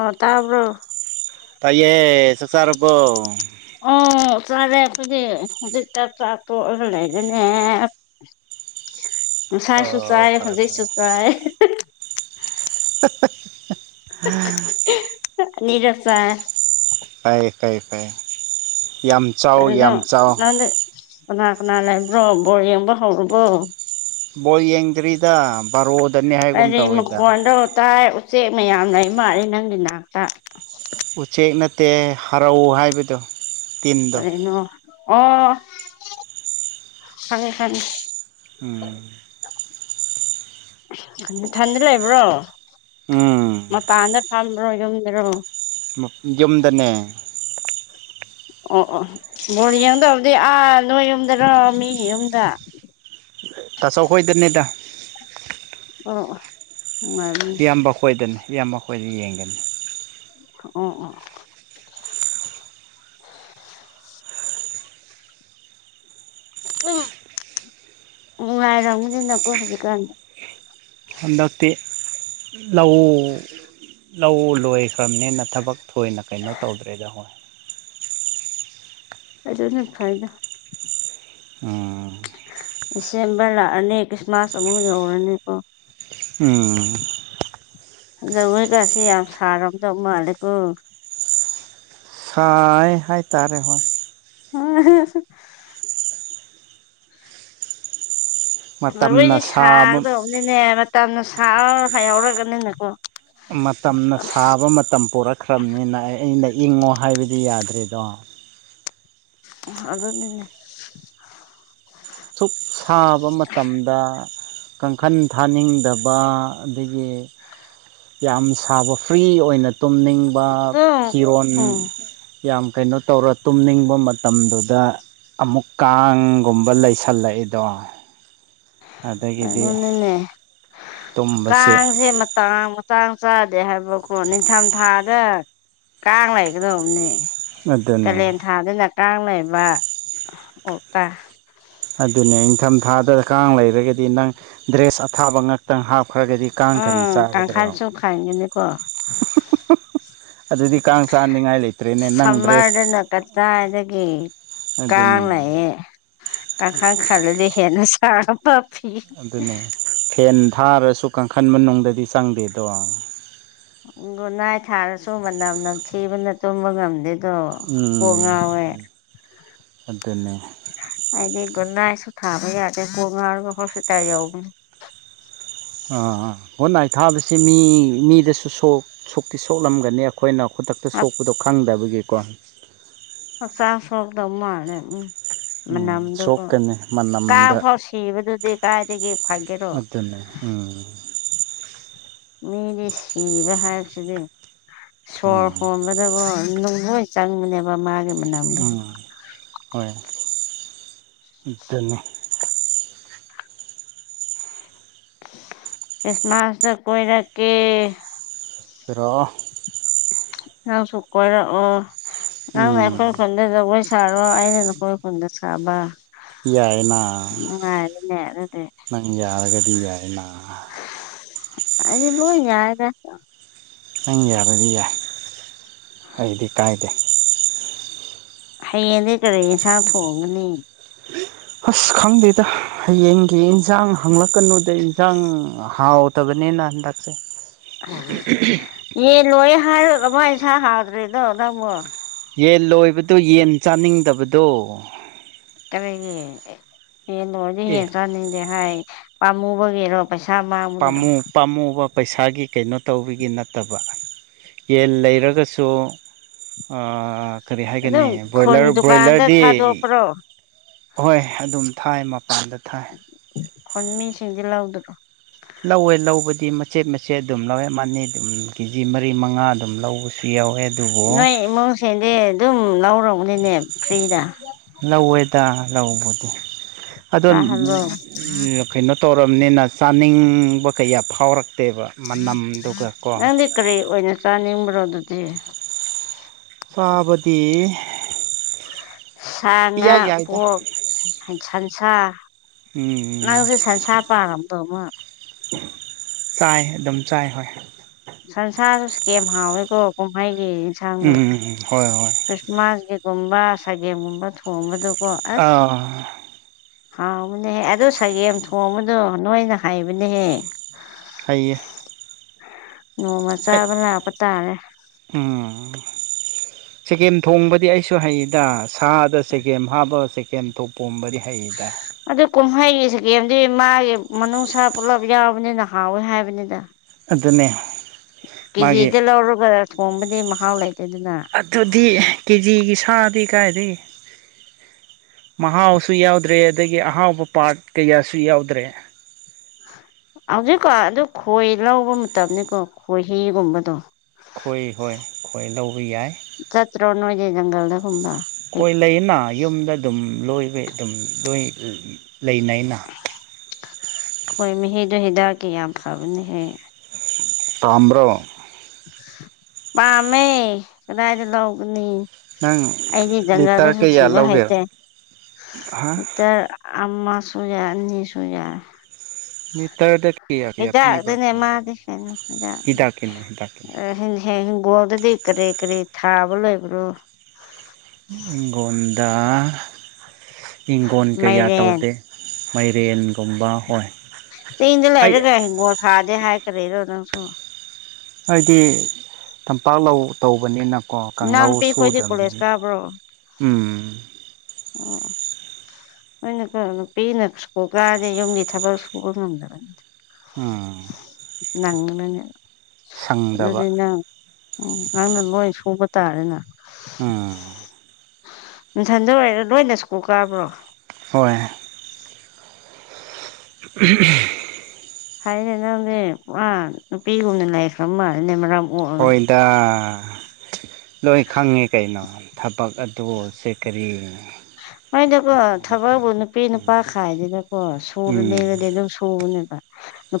ꯑꯣ ꯇꯕꯔ ꯇꯥꯏꯌꯦ ꯁꯔꯔꯕꯣ ꯆꯥꯔꯦꯄꯗꯤ ꯍꯧꯖꯤꯛ ꯆꯥꯛ ꯆꯥ ꯇꯣꯛꯑꯒ ꯂꯩꯗꯅꯦ ꯅꯨꯡꯁꯥꯁꯨ ꯑꯣ ꯆꯥꯏ ꯐꯔꯦ ꯐꯔꯦ ꯐꯖꯩꯁꯨ ꯆꯥꯏ [unintelligible] ꯅꯤꯔꯁꯥ ꯐꯩ ꯐꯩ ꯐꯩ ꯌꯥꯝ ꯆꯥꯎ ꯀꯩꯅꯣ ꯌꯥꯝ ꯆꯥꯎ ꯅꯪꯗꯤ ꯀꯅꯥ ꯀꯅꯥ ꯂꯩꯕ꯭ꯔꯣ ꯕꯣꯔ ꯌꯦꯡꯕ ꯍꯧꯔꯨꯔꯕꯣ ꯕꯣꯜ ꯌꯦꯡꯗ꯭ꯔꯤꯗ ꯕꯥꯔꯣꯗꯅꯤ ꯍꯥꯏꯒꯨꯝ ꯀꯔꯤ ꯇꯧꯋꯤꯗ ꯃꯈꯣꯟꯗꯣ ꯇꯥꯏ ꯎꯆꯦꯛ ꯃꯌꯥꯝ ꯂꯩ ꯃꯥꯂꯦ ꯅꯪꯒꯤ ꯅꯥꯛꯇ ꯎꯆꯦꯛ ꯅꯠꯇꯦ ꯍꯔꯥꯎ ꯍꯥꯏꯕꯗꯣ ꯇꯤꯝꯗꯣ ꯀꯅ ꯑꯣ ꯈꯉ ꯈꯉ ꯎꯝ ꯊꯟꯗꯤ ꯂꯩꯕ꯭ꯔꯣ ꯎꯝ ꯊꯝꯕ꯭ꯔꯣ ꯌꯝꯗ꯭ꯔꯣ ꯌꯨꯝꯗꯅꯦ ꯑꯣ ꯑꯣ ꯕꯣꯔ ꯌꯦꯡꯗꯕꯗꯤ ꯑꯥ ꯅꯣꯏ ꯌꯨꯝꯗꯔꯣ ꯃꯤꯒꯤ ꯌꯨꯝꯗ [inaudible] ꯇꯥꯁ ꯈꯣꯏꯗꯅꯦꯗ ꯑ ꯏꯌꯥꯝꯕ ꯈꯣꯏꯗꯅꯤ ꯏꯌꯥꯝꯕ ꯑꯩ ꯈꯣꯏꯗ ꯌꯦꯡꯒꯅꯤ ꯑꯣ ꯑꯣ ꯎ ꯎ ꯉꯔꯗꯤꯅ ꯀꯣ ꯍꯧꯖꯤ ꯀ ꯍꯟꯗꯛꯇꯤ ꯂꯧ ꯂꯧ ꯂꯣꯏ ꯈ꯭ꯔꯕꯅꯦꯅ ꯊꯕꯛ ꯊꯣꯏꯅ ꯀꯩꯅꯣ ꯇꯧꯗ꯭ꯔꯦꯗ ꯍꯣꯏ ꯑꯗꯅ ꯈꯥꯏꯔꯗ ꯑ ꯗꯤꯁꯦꯝꯕꯔ ꯂꯥꯛꯑꯅꯤ ꯈ꯭ꯔꯤꯁꯃꯥꯁ ꯑꯃꯨꯛ ꯌꯧꯔꯅꯤꯀꯣ ꯎꯝ ꯂꯧꯣꯏꯀꯁꯤ ꯌꯥꯝ ꯁꯥꯔꯝꯗꯧ ꯃꯥꯜꯂꯦꯀꯣ ꯁꯥꯏ ꯍꯥꯏꯇꯥꯔꯦ ꯍꯣꯏ ꯑ ꯃꯇꯝꯅ ꯂꯣꯏꯗꯤ ꯁꯥꯕ ꯁꯥꯒꯗꯧꯕꯅꯤꯅꯦ ꯃꯇꯝꯅ ꯁꯥ ꯌꯥꯎꯔꯒꯅꯤꯅꯀꯣ ꯃꯇꯝꯅ ꯁꯥꯕ ꯃꯇꯝ ꯄꯔꯛꯈ꯭ꯔꯕꯅꯤꯅ ꯑꯩ ꯑ ꯂꯩ ꯏꯪꯉꯣ ꯍꯥꯏꯕꯗꯤ ꯌꯥꯗ꯭ꯔꯦꯗꯣ ꯑꯗꯨꯗꯅꯦ ꯁꯨꯛ ꯁꯥꯕ ꯃꯇꯝꯗ ꯀꯥꯡꯈꯜ ꯊꯥꯅꯤꯡꯗꯕ ꯑꯗꯒꯤ ꯌꯥꯝ ꯁꯥꯕ ꯐ꯭ꯔꯤ ꯑꯣꯏꯅ ꯇꯨꯝꯅꯤꯡꯕ ꯑꯗꯨꯝ ꯐꯤꯔꯣꯟ ꯎꯝ ꯌꯥꯝ ꯀꯩꯅꯣ ꯇꯧꯔ ꯇꯨꯝꯅꯤꯡꯕ ꯃꯇꯝꯗꯨꯗ ꯑꯃꯨꯛ ꯀꯥꯡꯒꯨꯝꯕ ꯂꯩꯁ ꯊꯜꯂꯛꯏꯗꯣ ꯀꯩꯅꯣꯅꯅꯦ ꯇꯨꯝꯕꯁꯦ ꯀꯥꯡꯁꯦ ꯃꯇꯥꯡ ꯍꯛ ꯆꯥꯡ ꯆꯥꯗꯦ ꯍꯥꯏꯕꯀꯣ ꯅꯤꯡꯊꯝ ꯊꯥꯗ ꯀꯥꯡ ꯂꯩꯒꯗꯕꯅꯦ ꯀꯥꯂꯦꯟ ꯑꯗꯨꯅꯦ ꯊꯥꯗꯨꯅ ꯀꯥꯡ ꯂꯩꯕ ꯑꯣꯛꯇ ꯑꯗꯨꯅꯦ ꯏꯪꯊꯝꯊꯥꯗ ꯀꯥꯡ ꯂꯩꯔꯒꯗꯤ ꯅꯪ ꯗ꯭ꯔꯦꯁ ꯑꯊꯥꯕ ꯉꯥꯛꯇꯪ ꯍꯥꯞꯄ ꯎ ꯀ ꯈꯥꯏ ꯆꯨꯝ ꯈꯥꯏꯅꯤ ꯀꯅꯤꯀꯣ ꯑꯗꯨꯗꯤ ꯀꯥꯡ ꯆꯥꯅꯤꯡꯉꯥꯏ ꯂꯩꯇ꯭ꯔꯦꯅꯦ ꯅꯪ ꯁꯝꯃꯔꯗꯅ ꯗ꯭ꯔꯦꯁ ꯀꯇꯥꯗꯒꯤ ꯑꯗꯨꯅꯦ ꯀꯥꯡꯅꯌꯦ ꯀꯥꯡꯈꯥꯡ ꯈꯥꯜꯂꯗꯤ ꯍꯦꯅ ꯁꯥ ꯑꯗꯨꯅꯦ ꯐꯦꯟ ꯊꯥꯔꯁꯨ ꯀꯥꯡꯈꯟ ꯃꯅꯨꯡꯗꯅꯨꯡꯗꯤ ꯆꯪꯗꯦꯗꯣ ꯣ ꯅꯥꯏ ꯊꯥꯔꯁꯨ ꯃꯅꯝ ꯅꯝꯊꯤꯕꯅ ꯇꯨꯝꯕ ꯉꯝꯗꯦ ꯑꯗꯣ ꯎꯝ ꯄꯉꯋꯦ ꯑꯗꯨꯅꯦ ꯍꯥꯏꯗꯤ ꯥꯏꯁꯨ ꯊꯕ ꯌꯥꯦ ꯀ ꯍꯁꯄꯤꯇꯥꯜ ꯌꯥꯎꯕ ꯑꯥ ꯈꯨꯣꯠꯅꯥꯥꯏ ꯊꯥꯕꯁꯤ ꯃꯤ ꯃꯤꯗꯁꯨ ꯁꯨꯛꯇꯤ ꯁꯣꯛꯂꯝꯒꯅꯤ ꯑꯩꯈꯣꯏꯅ ꯈꯨꯗꯛꯇ ꯁꯣꯛꯄꯗꯣ ꯈꯪꯗꯕꯒꯤꯀꯣ ꯆꯥꯁ ꯋꯥꯗ ꯃꯥꯅꯦ ꯎꯝ ꯎꯝ ꯃꯅꯝꯗꯨꯒꯣ ꯁꯣꯛꯀꯅꯤ ꯀꯥꯡ ꯃꯅꯝꯗ ꯐꯥꯎ ꯁꯤꯕꯗꯨꯗꯤ ꯀꯥꯏꯗꯒꯤ ꯐꯒꯦꯔꯣ ꯑꯗꯨꯅꯦ ꯎꯝ ꯃꯤꯗꯤ ꯁꯤꯕ ꯍꯥꯏꯕꯁꯤꯗꯤ ꯁꯣꯔ ꯎꯝ ꯍꯣꯟꯕꯗꯕꯨ ꯍꯣꯏ ꯆꯪꯒꯅꯦꯕ ꯃꯥꯒꯤ ꯃꯅꯝꯗꯨ ꯎꯝ ꯍꯣꯏ ꯑꯗꯨꯅꯤ ꯈ꯭ꯔꯤꯁꯃꯥꯁꯗ ꯀꯣꯏꯅ ꯀ ꯔꯣ ꯁꯨꯀꯣꯏ ꯑꯣ ꯅꯪ ꯎꯝ ꯅꯈꯣꯏ ꯈꯗꯦ ꯁꯥꯔꯣ ꯑꯩꯅ ꯅꯈꯣꯏ ꯈꯨꯟꯗ ꯁꯥꯕ ꯌꯥꯥꯏꯅꯥ ꯅꯨꯡꯉꯥꯏꯔꯦꯅꯦ ꯑꯗꯨꯗꯤ ꯅ ꯌꯥꯔꯒꯗꯤ ꯌꯥ ꯍꯥꯏꯅ ꯑ ꯂ ꯌꯥꯔꯗꯁ ꯅꯪ ꯌꯥꯔꯗꯤ ꯌꯥꯏ ꯑꯩꯗꯤ ꯀꯥꯏꯗꯦ ꯍꯌꯦꯡꯗꯤ ꯀꯔꯤ ꯏꯟꯁꯥꯡ ꯊꯣꯡꯒꯅꯤ ꯑꯁ ꯈꯪꯗꯦꯗ ꯍꯌꯦꯡꯒꯤ ꯏꯟꯁꯥꯡ ꯍꯪꯂꯛꯀꯅꯨꯗ ꯏꯟꯁꯥꯡ ꯍꯥꯎꯇꯕꯅꯦꯅ ꯍꯟꯗꯛꯁꯦ [inaudible] [unintelligible] ꯍꯥꯏꯔꯨꯔꯥꯅꯨ ꯌꯦꯟꯁꯥꯪ ꯍꯦꯇꯔꯤꯑꯗꯨꯣ ꯅꯪꯕꯣ ꯌꯦꯟ ꯂꯣꯏꯕꯗꯨ ꯌꯦꯟ ꯆꯥꯅꯤꯡꯗꯕꯗꯣ ꯀꯔꯤꯒꯤ ꯌꯦꯟ ꯂꯣꯏꯗꯤ ꯌꯦꯟ ꯆꯥꯅꯤꯡꯗꯦ ꯍꯥꯏ ꯄꯥꯝꯃꯨꯕꯒꯤꯔꯣ ꯄꯩꯁꯥ ꯃꯥꯡꯕꯒꯤꯔꯣ ꯄꯥꯝꯨ ꯄꯥꯃꯨꯕ ꯄꯩꯁꯥꯒꯤ ꯀꯩꯅꯣ ꯇꯧꯕꯒꯤ ꯅꯠꯇꯕ ꯌꯦꯟ ꯂꯩꯔꯒꯁꯨ ꯀꯔꯤ ꯑꯗꯨꯝ ꯍꯥꯏꯒꯅꯤ ꯣꯏꯂ ꯈꯨꯟ ꯗꯨꯀꯥꯟꯗ ꯕ꯭ꯔꯣꯏꯂꯔꯗꯤ ꯊꯥꯗꯣꯛꯄ꯭ꯔꯣ ꯍꯣꯏ ꯑꯗꯨꯝ ꯊꯥꯏ ꯃꯄꯥꯟꯗ ꯊꯥꯏ ꯍꯣꯟ ꯃꯤꯁꯤꯡꯗꯤ ꯂꯧꯥꯎꯗ꯭ꯔꯣ ꯂꯧꯋꯦ ꯂꯧꯕꯗꯤ ꯃꯆꯦꯠ ꯃꯆꯦꯠ ꯑꯗꯨꯝ ꯂꯧꯋꯦ ꯃꯥꯅꯤ ꯑꯗꯨꯝ ꯀꯦꯖꯤ ꯃꯔꯤ ꯃꯉꯥ ꯑꯗꯨꯝ ꯂꯧꯋꯦ ꯅꯣꯏ ꯏꯃꯨꯡꯁꯤꯡꯗꯤ ꯑꯗꯨꯝ ꯂꯧꯔꯎꯅꯤꯅꯦ ꯐ꯭ꯔꯤꯗ ꯂꯧꯋꯦꯗ ꯂꯧꯕꯗꯤ ꯑꯗꯣ ꯆꯥꯍꯜꯂꯣ ꯀꯩꯅꯣ ꯇꯧ ꯅꯤꯅ ꯆꯥꯅꯤꯡꯕ ꯀꯌꯥ ꯐꯥꯎꯔꯛ ꯅꯪꯗꯤ ꯀꯔꯤ ꯑꯣꯏꯅ ꯆꯥꯅꯤꯡꯕ꯭ꯔꯣ ꯑꯗꯨꯗꯤ ꯆꯕꯗꯤ ꯁꯥ ꯉꯥ ꯌꯥꯏꯗ ꯄꯣꯠ ꯁꯟꯁꯥ ꯎꯝ ꯅꯪꯁꯨ ꯁꯟꯁꯥ ꯆꯥꯄꯔꯝꯗꯣꯃꯣ ꯆꯥꯏ ꯑꯗꯨꯝ ꯆꯥꯏ ꯍꯣꯏ ꯁꯟꯁꯥꯁꯨ ꯀꯦꯝ ꯍꯥꯎꯋꯤꯀꯣ ꯀꯨꯝꯍꯩꯒꯤ ꯌꯦꯟꯁꯥꯡꯗꯣ ꯎꯝ ꯍꯣꯏ ꯍꯣꯏ ꯈ꯭ꯔꯤꯁꯃꯥꯁꯀꯤ ꯒꯨꯝꯕ ꯁꯒꯦꯝꯒꯨꯝꯕ ꯊꯣꯡꯕꯗ ꯑꯥ ꯍꯥꯎꯕꯅꯦꯍꯦ ꯑꯗꯨ ꯁꯒꯦꯝ ꯊꯣꯡꯕꯗꯣ ꯅꯣꯏꯅ ꯍꯩꯕꯅꯦꯍꯦ ꯍꯩꯌꯦ ꯅꯣꯡꯃ ꯑꯩ ꯆꯥꯕ ꯂꯥꯛꯄ ꯇꯥꯔꯦ ꯎꯝ ꯆꯒꯦꯝ ꯊꯣꯡꯕꯗꯤ ꯑꯩꯁꯨ ꯍꯩꯗ ꯁꯥꯗ ꯆꯒꯦꯝ ꯍꯥꯞꯄ ꯆꯒꯦꯝ ꯊꯄꯣꯝꯕꯗꯤ ꯑꯗꯨꯗ ꯀꯨꯃꯍꯩ ꯆꯥꯒꯦꯝ ꯗꯤ ꯃꯥꯒꯤ ꯃꯅꯨꯡꯅꯨꯡꯁꯥ ꯄꯨꯜꯂꯞ ꯌꯥꯎꯕꯅꯤꯅ ꯍꯥꯎꯋꯦ ꯍꯥꯏꯕꯅꯤꯗꯥ ꯑꯗꯨꯅꯦ ꯃꯥꯒꯤ ꯀꯦꯖꯤꯗ ꯂꯧꯔꯒ ꯊꯣꯡꯕꯗꯤ ꯃꯍꯥꯎ ꯂꯩꯇꯦꯗꯅ ꯑꯗꯨꯗꯤ ꯀꯦꯖꯤꯒꯤ ꯊꯥ ꯇ ꯀꯥꯏꯗ ꯃꯍꯥꯎꯁꯨ ꯌꯥꯎꯗ꯭ꯔꯦ ꯑꯗꯒꯤ ꯑꯍꯥꯎꯕ ꯄꯥꯔꯠ ꯀꯌꯥꯁꯨ ꯌꯥꯎꯗ꯭ꯔꯦ ꯍꯧꯖꯤꯛꯀꯣ ꯑꯗꯨ ꯈꯣꯏ ꯂꯧꯕ ꯃꯇꯝꯅꯤꯀꯣ ꯈꯣꯏꯍꯤꯤꯒꯨꯝꯕꯗꯣ ꯈꯣꯏ ꯍꯣꯏ ꯈꯣꯏ ꯂꯧꯕ ꯌꯥꯏ ꯒꯟꯒꯜꯗ ꯑꯩꯈꯣꯏ ꯂꯩꯅ ꯌꯨꯝꯗ ꯑꯗꯨꯝ ꯂꯣꯏꯕ ꯑꯗꯨꯝ ꯂꯣꯏ ꯂꯩꯅꯩꯅ ꯈꯣꯏ ꯃꯍꯤꯗꯣ ꯍꯤꯗꯥꯛꯀꯤ ꯌꯥꯝ ꯐꯕꯅꯦꯍꯦ ꯄꯥꯝꯕꯔꯣ ꯄꯝꯃꯦ ꯀꯗꯥꯏꯗꯤ ꯂꯧꯥꯎꯒꯅꯤ ꯅꯪ ꯑꯩꯗꯤ ꯂꯤꯇꯔ ꯖꯪꯒꯜꯗꯁꯨ ꯀꯌꯥ ꯊꯤꯕ ꯂꯧꯒꯦ ꯍꯥ ꯍꯩꯇꯦꯇ ꯑꯃꯝꯥꯁꯨ ꯌꯥꯏ ꯑꯅꯤꯁꯨ ꯌꯥꯏ ꯃꯤꯠꯇꯔꯗ ꯍꯗꯛꯗꯅꯦ ꯃꯥꯗꯤꯁꯅꯥꯛ ꯑ ꯍꯤꯗꯥꯛꯀꯤꯅꯦ ꯍꯤꯗꯥꯛꯀꯤꯅꯦ ꯍ ꯍ ꯍꯤꯡꯒꯣꯜꯗꯗꯤ ꯀꯔꯤ ꯀꯔꯤ ꯊꯥꯕ ꯂꯣꯏꯕ꯭ꯔꯣ ꯏꯪꯒꯣꯟꯗ ꯍꯪꯒꯣꯟ ꯀꯌꯥ ꯃꯥꯏꯔꯦꯟ ꯇꯧꯗꯦ ꯃꯥꯏꯔꯦꯟꯒꯨꯝꯕ ꯍꯣꯏ ꯆꯤꯡꯗ ꯑꯩ ꯂꯩꯔꯒ ꯍꯤꯡꯒꯣ ꯊꯥꯗꯦ ꯍꯥꯏ ꯀꯔꯦꯗꯣ ꯅꯪꯁꯨ ꯍꯥꯏꯗꯤ ꯇꯝꯄꯥꯛ ꯂꯧ ꯇꯧꯕꯅꯦꯅ ꯀꯣ ꯀꯥꯡꯧ ꯏꯅꯥꯎꯅꯨꯄꯤ ꯈꯣꯏꯗꯤ ꯁꯨꯗꯕꯅꯤ ꯀꯣꯂꯦꯖ ꯑꯅꯦ ꯎꯝ ꯑ ꯅꯅ ꯅꯨꯄꯤꯅ ꯁ ꯀꯥꯗꯤ ꯌꯨꯝꯒꯤ ꯊꯕꯛ ꯁꯨꯕ ꯉꯝꯗꯕꯅꯤ ꯑ ꯅꯪꯉꯅꯅꯦ ꯑꯗꯨꯅ ꯎꯝ ꯅꯪꯅ ꯂꯣꯏ ꯁꯨꯕ ꯇꯥꯔꯦꯅꯦ ꯎꯝ ꯏꯊꯟꯗ ꯑꯣꯏꯔ ꯅꯣꯏꯅ ꯁ꯭ꯀꯨꯜ ꯀꯥꯕ꯭ꯔꯣ ꯍꯣꯏ [unintelligible] ꯍꯥꯏ ꯗꯤ ꯅꯪꯗꯤ ꯄꯨꯔꯥ ꯅꯨꯄꯤꯒꯨꯝꯅ ꯂꯥꯏꯈ꯭ꯔꯥ ꯃꯥꯜꯂꯤꯅꯦ ꯃꯔꯝ ꯑꯣꯛꯑꯒ ꯍꯣꯏꯗ ꯂꯣꯏ ꯈꯪꯉꯦ ꯀꯩꯅꯣ ꯊꯕꯛ ꯑꯗꯨꯁꯦ ꯀꯔꯤ ꯍꯣꯅꯗꯀꯣ ꯊꯕꯛꯕꯨ ꯅꯨꯄꯤ ꯅꯨꯄꯥ ꯈꯥꯏꯗꯦꯗꯀꯣ ꯁꯨꯔ ꯎꯝ ꯂꯩꯔꯗꯤ ꯑꯗꯨꯝ ꯁꯨꯕꯅꯦ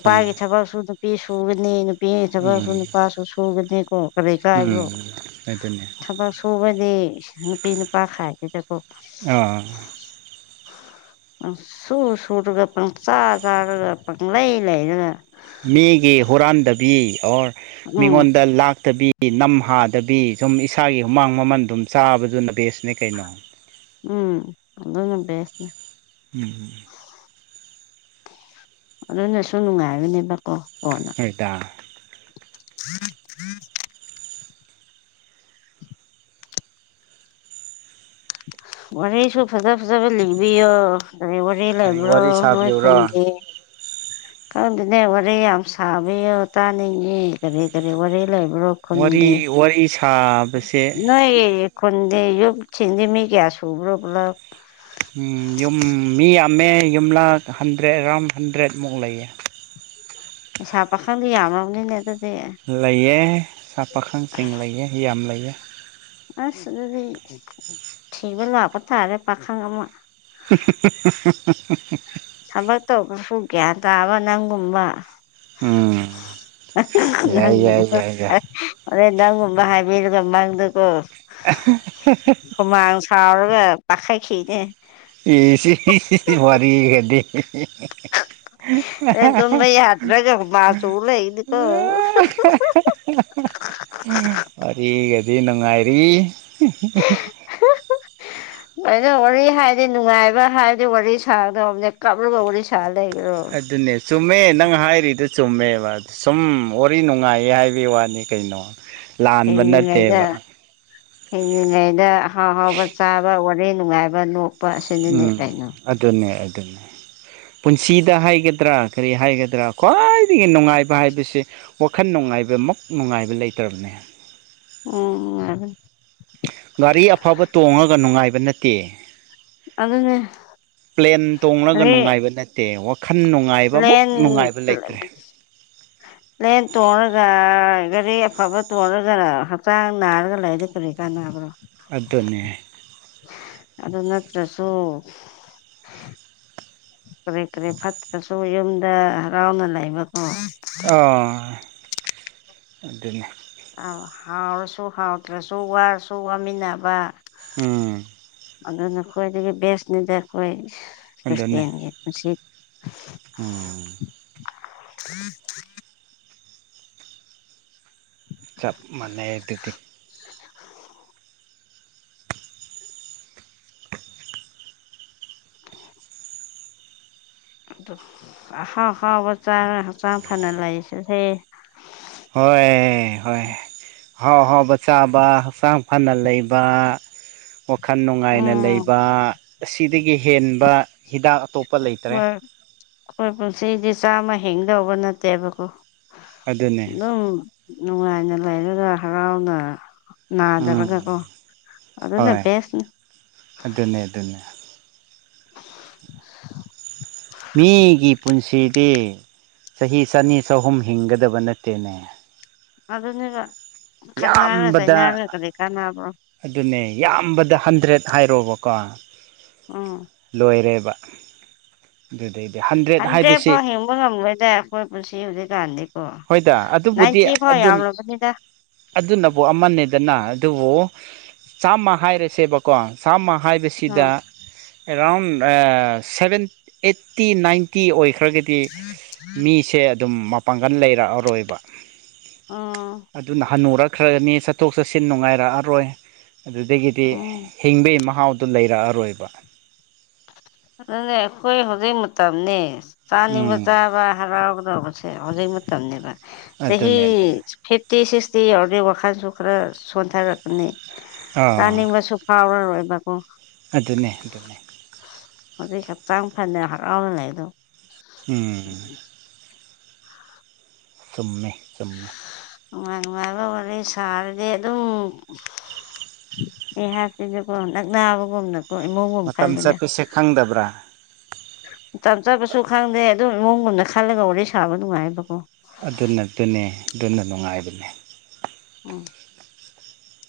ꯆꯨꯝꯃꯦ ꯎꯝ ꯀꯔꯤ ꯀꯥꯏꯕꯣ ꯎꯝ ꯑꯗꯨꯅꯦ ꯊꯕꯛ ꯁꯨꯕꯗꯤ ꯅꯨꯄꯤ ꯅꯨꯄꯥ ꯈꯥꯏꯗꯦꯗꯀꯣ ꯑꯥ ꯁꯨ ꯁꯨꯔꯒ ꯄꯪ ꯆꯥ ꯆꯥꯔꯒ ꯄꯪ ꯂꯩ ꯂꯩꯔꯒ ꯃꯤꯒꯤ ꯍꯨꯔꯥꯟꯗꯕꯤ ꯑꯣꯔ ꯎꯝ ꯃꯤꯉꯣꯟꯗ ꯂꯥꯛꯇꯕꯤ ꯅꯝ ꯍꯥꯗꯕꯤ ꯁꯨꯝ ꯏꯁꯥꯒꯤ ꯍꯨꯃꯥꯡ ꯃꯃꯟ ꯑꯗꯨꯝ ꯆꯥꯕꯗꯨꯅ ꯕꯦꯁꯅꯦ ꯀꯩꯅꯣ ꯎꯝ ꯑꯗꯨꯅꯦ ꯍꯥꯏꯁꯦ ꯎꯝ ꯑꯗꯨꯅꯁꯨ ꯅꯨꯡꯉꯥꯏꯕꯅꯦꯕꯀꯣ ꯀꯣꯟꯅ ꯍꯣꯏꯗ [unintelligible] ꯋꯥꯔꯩꯁꯨ ꯐꯖ ꯐꯖꯕ ꯂꯤꯡꯕꯤꯌꯣ ꯑꯩ ꯋꯥꯔꯤ ꯀꯔꯤ ꯂꯩꯕ꯭ꯔꯣ ꯋꯥꯔꯤ ꯅꯣꯏ ꯁꯥꯕꯤꯌꯨꯔꯣ ꯈꯨꯟꯒꯤ ꯈꯪꯗꯅꯦ ꯋꯥꯔꯤꯔꯦ ꯌꯥꯝ ꯁꯥꯕ ꯇꯥꯅꯤꯡꯉꯦ ꯀꯔꯤ ꯀꯔꯤ ꯋꯥꯔꯦ ꯂꯩꯕ꯭ꯔꯣ ꯈꯨꯟꯒꯦ ꯋꯥꯔꯤ ꯋꯥꯔꯤ ꯁꯥꯕꯁꯦ ꯅꯣꯏ ꯈꯨꯟꯗꯦ ꯌ ꯌꯨꯗꯁꯤꯡꯗꯤ ꯃꯤ ꯀꯌꯥꯁꯨ ꯁꯨꯕ꯭ꯔꯣ ꯄꯨꯂꯞ ꯌꯨꯝ ꯃꯤ ꯌꯥꯝꯃꯦ ꯌꯨꯝꯂꯛ ꯍꯟꯗ꯭ꯔꯦꯠ ꯑꯦꯔꯥꯎꯟ ꯍꯟꯗ꯭ꯔꯦꯠꯃꯨꯛ ꯂꯩꯌꯦ ꯑꯩꯁꯥ ꯄꯥꯈꯪꯗ ꯌꯥꯝꯃꯕꯅꯤꯅꯦ ꯑꯗꯨ ꯂꯩꯑꯦ ꯁꯥ ꯄꯈꯪꯁꯤꯡ ꯂꯩꯑ ꯌꯥꯝ ꯌꯥꯝ ꯂꯩꯌꯦ ꯑꯁ ꯑꯗꯨꯗꯤ ꯊꯤꯕ ꯂꯥꯛꯄ ꯇꯥꯔꯦ ꯄꯥꯈꯪ ꯑꯃ [unintelligible] ꯊꯕꯛ ꯇꯧꯕꯁꯨ ꯒ꯭ꯌꯥꯟ ꯇꯥꯕ ꯅꯪꯒꯨꯝꯕ ꯎꯝ ꯑꯣ ꯌꯥꯏ ꯌꯥꯏ ꯅꯪꯒꯨꯝꯕ ꯌꯥꯏ ꯌꯥꯏ ꯍꯣꯔꯦꯟ ꯅꯪꯒꯨꯝꯕ ꯍꯥꯏ ꯕꯤꯔꯒ ꯃꯪꯗꯀꯣ ꯍꯨꯃꯥꯡ ꯁꯥꯎꯔꯒ ꯄꯈꯠꯈꯤꯅꯦ ꯑꯦ ꯁꯤ ꯋꯥꯔꯤꯒꯤ ꯒꯗꯤ ꯑꯦ ꯇꯨꯝꯕ ꯌꯥꯗ꯭ꯔꯒ ꯃꯥ ꯆꯣ ꯂꯩ ꯅꯤꯀꯣ ꯋꯥꯔꯤꯒꯗꯤ ꯍꯥꯏꯔꯤ ꯅꯨꯡꯉꯥꯏꯔꯤ ꯑꯩꯅ ꯋꯥꯔꯤ ꯍꯥꯏꯔꯗꯤ ꯅꯨꯡꯉꯥꯏꯕ ꯍꯥꯏꯔꯗꯤ ꯋꯥꯔꯤ ꯁꯥꯗꯅꯦ ꯀꯞꯂꯒ ꯋꯥꯔꯤ ꯁꯥꯔ ꯑꯗꯨꯅꯦ ꯆꯨꯝꯃꯦ ꯅꯪ ꯍꯥꯏꯔꯤ ꯑꯗꯨ ꯆꯨꯝꯃꯦꯕ ꯑꯗꯨ ꯁꯨꯝ ꯋꯥꯔꯤ ꯅꯨꯡꯉꯥꯏꯌꯦ ꯍꯥꯏꯕꯒꯤ ꯋꯥꯅꯤ ꯀꯩꯅꯣ ꯂꯥꯟꯕ ꯅꯠꯇꯦꯕ ꯍꯤꯡꯂꯤꯉꯩꯗ ꯍꯤꯡꯂꯤꯉꯩꯗ ꯍꯥꯎ ꯍꯥꯎꯕ ꯆꯥꯕ ꯋꯥꯔꯦ ꯅꯨꯡꯉꯥꯏꯕ ꯂꯣꯛ ꯎꯝ ꯑꯗꯨꯅꯦ ꯑꯗꯨꯅꯦ ꯄꯨꯟꯁꯤꯗ ꯍꯥꯏꯒꯗ꯭ꯔꯥ ꯀꯔꯤ ꯍꯥꯏꯒꯗ꯭ꯔꯥ ꯈ꯭ꯋꯥꯏꯗꯒꯤ ꯅꯨꯡꯉꯥꯏꯕ ꯍꯥꯏꯕꯁꯦ ꯋꯥꯈꯜ ꯅꯨꯡꯉꯥꯏꯕ ꯃꯛ ꯅꯨꯡꯉꯥꯏꯕ ꯂꯩꯇ꯭ꯔꯕꯅꯦ ꯑꯣ ꯒꯥꯔꯤ ꯑꯐꯕ ꯇꯣꯡꯉꯒ ꯅꯨꯡꯉꯥꯏꯕ ꯅꯠꯇꯦ ꯑꯗꯨꯅꯦ ꯄ꯭ꯂꯦꯟ ꯇꯣꯡꯂꯒ ꯋꯥꯔꯤ ꯅꯨꯡꯉꯥꯏꯕ ꯅꯠꯇꯦ ꯋꯥ ꯄ꯭ꯂꯦꯟ ꯄꯂ‌ꯦ ꯄ꯭ꯂꯦꯟ ꯇꯣꯡꯉꯒ ꯒꯥꯔꯤ ꯑꯐꯕ ꯇꯣꯡꯔꯒ ꯍꯛꯆꯥꯡ ꯅꯥꯔꯒ ꯂꯩꯔꯗꯤ ꯀꯔꯤ ꯀꯥꯟꯅꯥꯕ꯭ꯔꯣ ꯑꯗꯨꯅꯦ ꯑꯗꯨ ꯅꯠꯇ꯭ꯔꯁꯨ ꯀꯔꯤ ꯀꯔꯤ ꯐꯠꯇ꯭ꯔꯁꯨ ꯌꯨꯝꯗ ꯍꯔꯥꯎꯅ ꯂꯩꯕ ꯑꯣ ꯑꯗꯨꯅꯦ ꯑꯥ ꯍꯥꯎꯔꯁꯨ ꯍꯥꯎꯇꯔꯁꯨ ꯋꯥꯔꯁꯨ ꯋꯥꯃꯤꯟꯅꯕ ꯎꯝ ꯑꯗꯨꯅ ꯈ꯭ꯋꯥꯏꯗꯒꯤ ꯕꯦꯁꯅꯤꯗ ꯑꯩꯈꯣꯏ ꯑꯗꯨꯅꯦ ꯈ꯭ꯔꯤꯁꯇꯦꯟꯒꯤ ꯄꯨꯟꯁꯤ ꯎꯝ [unintelligible] ꯆꯞ ꯃꯥꯟꯅꯩ ꯗꯨꯗꯤ [inaudible] [unintelligible] ꯑꯗꯨ ꯑꯍꯥꯎ ꯑꯍꯥꯎꯕ ꯆꯥꯔꯒ ꯍ ꯛꯆꯥꯡ ꯐꯅ ꯂꯩꯁ‌ꯦ ꯍꯦ ꯍꯣꯏ ꯍꯣꯏ ꯑꯍꯥꯎ ꯑꯍꯥꯎꯕ ꯆꯥꯕ ꯍꯛꯆꯥꯡ ꯐꯅ ꯂꯩꯕ ꯋꯥ ꯈꯟ ꯅꯨꯡꯉꯥꯏꯅ ꯎꯝ ꯂꯩꯕ ꯑꯁꯤꯗꯒꯤ ꯍꯦꯟꯕ ꯍꯤꯗꯥꯛ ꯑꯇꯣꯞ ꯍꯣꯏ ꯑꯩꯈꯣꯏ ꯄꯨꯟꯁꯤꯗꯤ ꯆꯥꯝꯃ ꯍꯤꯡꯗꯧꯕ ꯅꯠꯇꯦꯕꯀꯣ ꯑꯗꯨꯅꯦ ꯑꯗꯨꯝ ꯅꯨꯡꯉꯥꯏꯅ ꯂꯩꯔꯒ ꯍꯔꯥꯎꯅ ꯅꯥꯗꯔꯒ ꯀꯣ ꯎꯝ ꯑꯗꯨꯅ ꯍꯣꯏ ꯕ‌ꯦꯁꯅꯤ ꯑꯗꯨꯅꯦ ꯑꯗꯨꯅꯦ ꯃꯤꯒꯤ ꯄꯨꯟꯁꯤꯗꯤ ꯆꯍꯤ ꯆꯅꯤ ꯆꯍꯨꯝ ꯍꯤꯡꯒꯗꯕ ꯅꯠꯇꯦꯅꯦ ꯑꯗꯨꯅꯦꯕ ꯈꯠꯅꯔ ꯌꯥꯝꯕꯗ ꯆꯩꯅꯔꯒ ꯀꯔꯤ ꯀꯥꯟꯅꯕ꯭ꯔꯣ ꯑꯗꯨꯅꯦ ꯌꯥꯝꯕꯗ ꯍꯟꯗ꯭ꯔꯦꯗ ꯍꯥꯏꯔꯣꯕꯀꯣ ꯎꯝ ꯂꯣꯏꯔꯦꯕ ꯑꯗꯨꯗꯩꯗꯤ ꯍꯟꯗ꯭ꯔꯦꯠ ꯍꯟꯗꯔ‌ꯦꯠ ꯍꯥꯏꯕꯁꯤ ꯐꯥꯎ ꯍꯤꯡꯕ ꯉꯝꯂ‌ꯣꯏꯗ ꯑꯩꯈꯣꯏ ꯄꯨꯟꯁꯤ ꯍꯧꯖꯤꯛꯀꯥꯟꯗꯤ ꯍꯣꯏꯗ ꯑꯗꯨꯕꯨꯗꯤ ꯑꯗꯨ ꯌꯥꯝꯂꯕꯅꯤꯗ ꯑꯗꯨꯅꯕꯨ ꯑꯃꯅꯤ ꯗꯅ ꯑꯗꯨꯕꯨ ꯆꯥꯝꯃ ꯍꯥꯏꯔꯁꯦꯕꯀꯣ ꯆꯥꯝꯃ ꯍꯥꯏꯕꯁꯤꯗ ꯑꯥ ꯑꯦꯔꯥꯎꯟ ꯑꯥ ꯁꯚꯦꯟ ꯑꯩꯠꯇꯤ ꯅꯥꯏꯟꯇꯤ ꯑꯣꯏꯈ ꯈ꯭ꯔꯒꯗꯤ ꯃꯤꯁꯦ ꯑꯗꯨꯝ ꯃꯄꯥꯡꯒꯜ ꯂꯩꯔꯛꯑꯔꯣꯏꯕ ꯎꯝ ꯑꯗꯨꯅ ꯍꯟꯅꯨꯔꯛꯈ꯭ꯔꯅꯤ ꯆꯠꯊꯣꯛ ꯆꯠꯁꯤꯟ ꯅꯨꯡꯉꯥꯏꯔꯛꯑꯔꯣꯏ ꯑꯗꯨꯗꯒꯤꯗꯤ ꯎꯝ ꯍꯤꯡꯕꯒꯤ ꯃꯍꯥꯎꯗ‌ꯣ ꯂꯩꯔꯛꯑꯔꯣꯏꯕ ꯑ ꯑꯗꯨꯅꯦ ꯑꯩꯈꯣꯏ ꯍꯧꯖꯤꯛ ꯃꯇꯝꯅꯦ ꯆꯥꯅꯤꯡꯕ ꯎꯝ ꯆꯥꯕ ꯍꯔꯥꯎꯕ ꯗ‌ꯣꯕ ꯁꯦ ꯍꯧꯖꯤꯛ ꯃꯇꯝꯅꯤꯕ ꯆꯍꯤ ꯑꯗꯨꯅꯦ ꯑꯗꯨꯅꯦ ꯐꯤꯞ ꯇꯤ ꯁꯤꯛꯁꯇꯤ ꯌꯥꯎꯔꯗꯤ ꯋꯥꯈꯜꯁꯨ ꯈꯔ ꯁꯣꯟꯊꯔꯛꯀꯅꯤ ꯑꯥ ꯇꯥꯅꯤꯡꯕꯁꯨ ꯐꯥꯎꯔꯔꯣꯏ ꯑꯗꯨꯅꯦ ꯑꯗꯨꯅꯦ ꯍꯧꯖꯤꯛ ꯍꯛꯆꯥꯡ ꯐꯖꯅ ꯍꯔꯥꯎꯅ ꯂꯩꯗꯣ ꯎꯝ ꯆꯨꯝꯃꯦ ꯆꯨꯝꯃꯦ ꯅꯨꯡꯉꯥꯏ ꯅꯨꯡꯉꯥꯏꯕ ꯋꯥꯔꯤ ꯁꯥꯔꯗꯤ ꯑꯗꯨꯝ ꯑꯦ ꯍꯥꯞꯇꯤꯟꯁꯨꯀꯣ ꯅꯛ ꯅꯥꯕꯒꯨꯝꯅꯀꯣ ꯏꯃꯨꯡꯒꯨꯝ ꯃꯇꯝ ꯈꯜꯂꯦꯗ ꯆꯠꯄꯁꯦ ꯈꯪꯗꯕ꯭ꯔꯥ ꯆꯞ ꯆꯥꯕꯁꯨ ꯈꯪꯗꯦ ꯑꯗꯨꯝ ꯏꯃꯨꯡꯒꯨꯝꯗ ꯈꯜꯂꯒ ꯋꯥꯔꯤ ꯁꯥꯕ ꯅꯨꯡꯉꯥꯏꯕꯀꯣ ꯑꯗꯨꯅ ꯑꯗꯨꯅꯦ ꯑꯗꯨꯅ ꯅꯨꯡꯉꯥꯏꯕꯅ‌ꯦ ꯎꯝ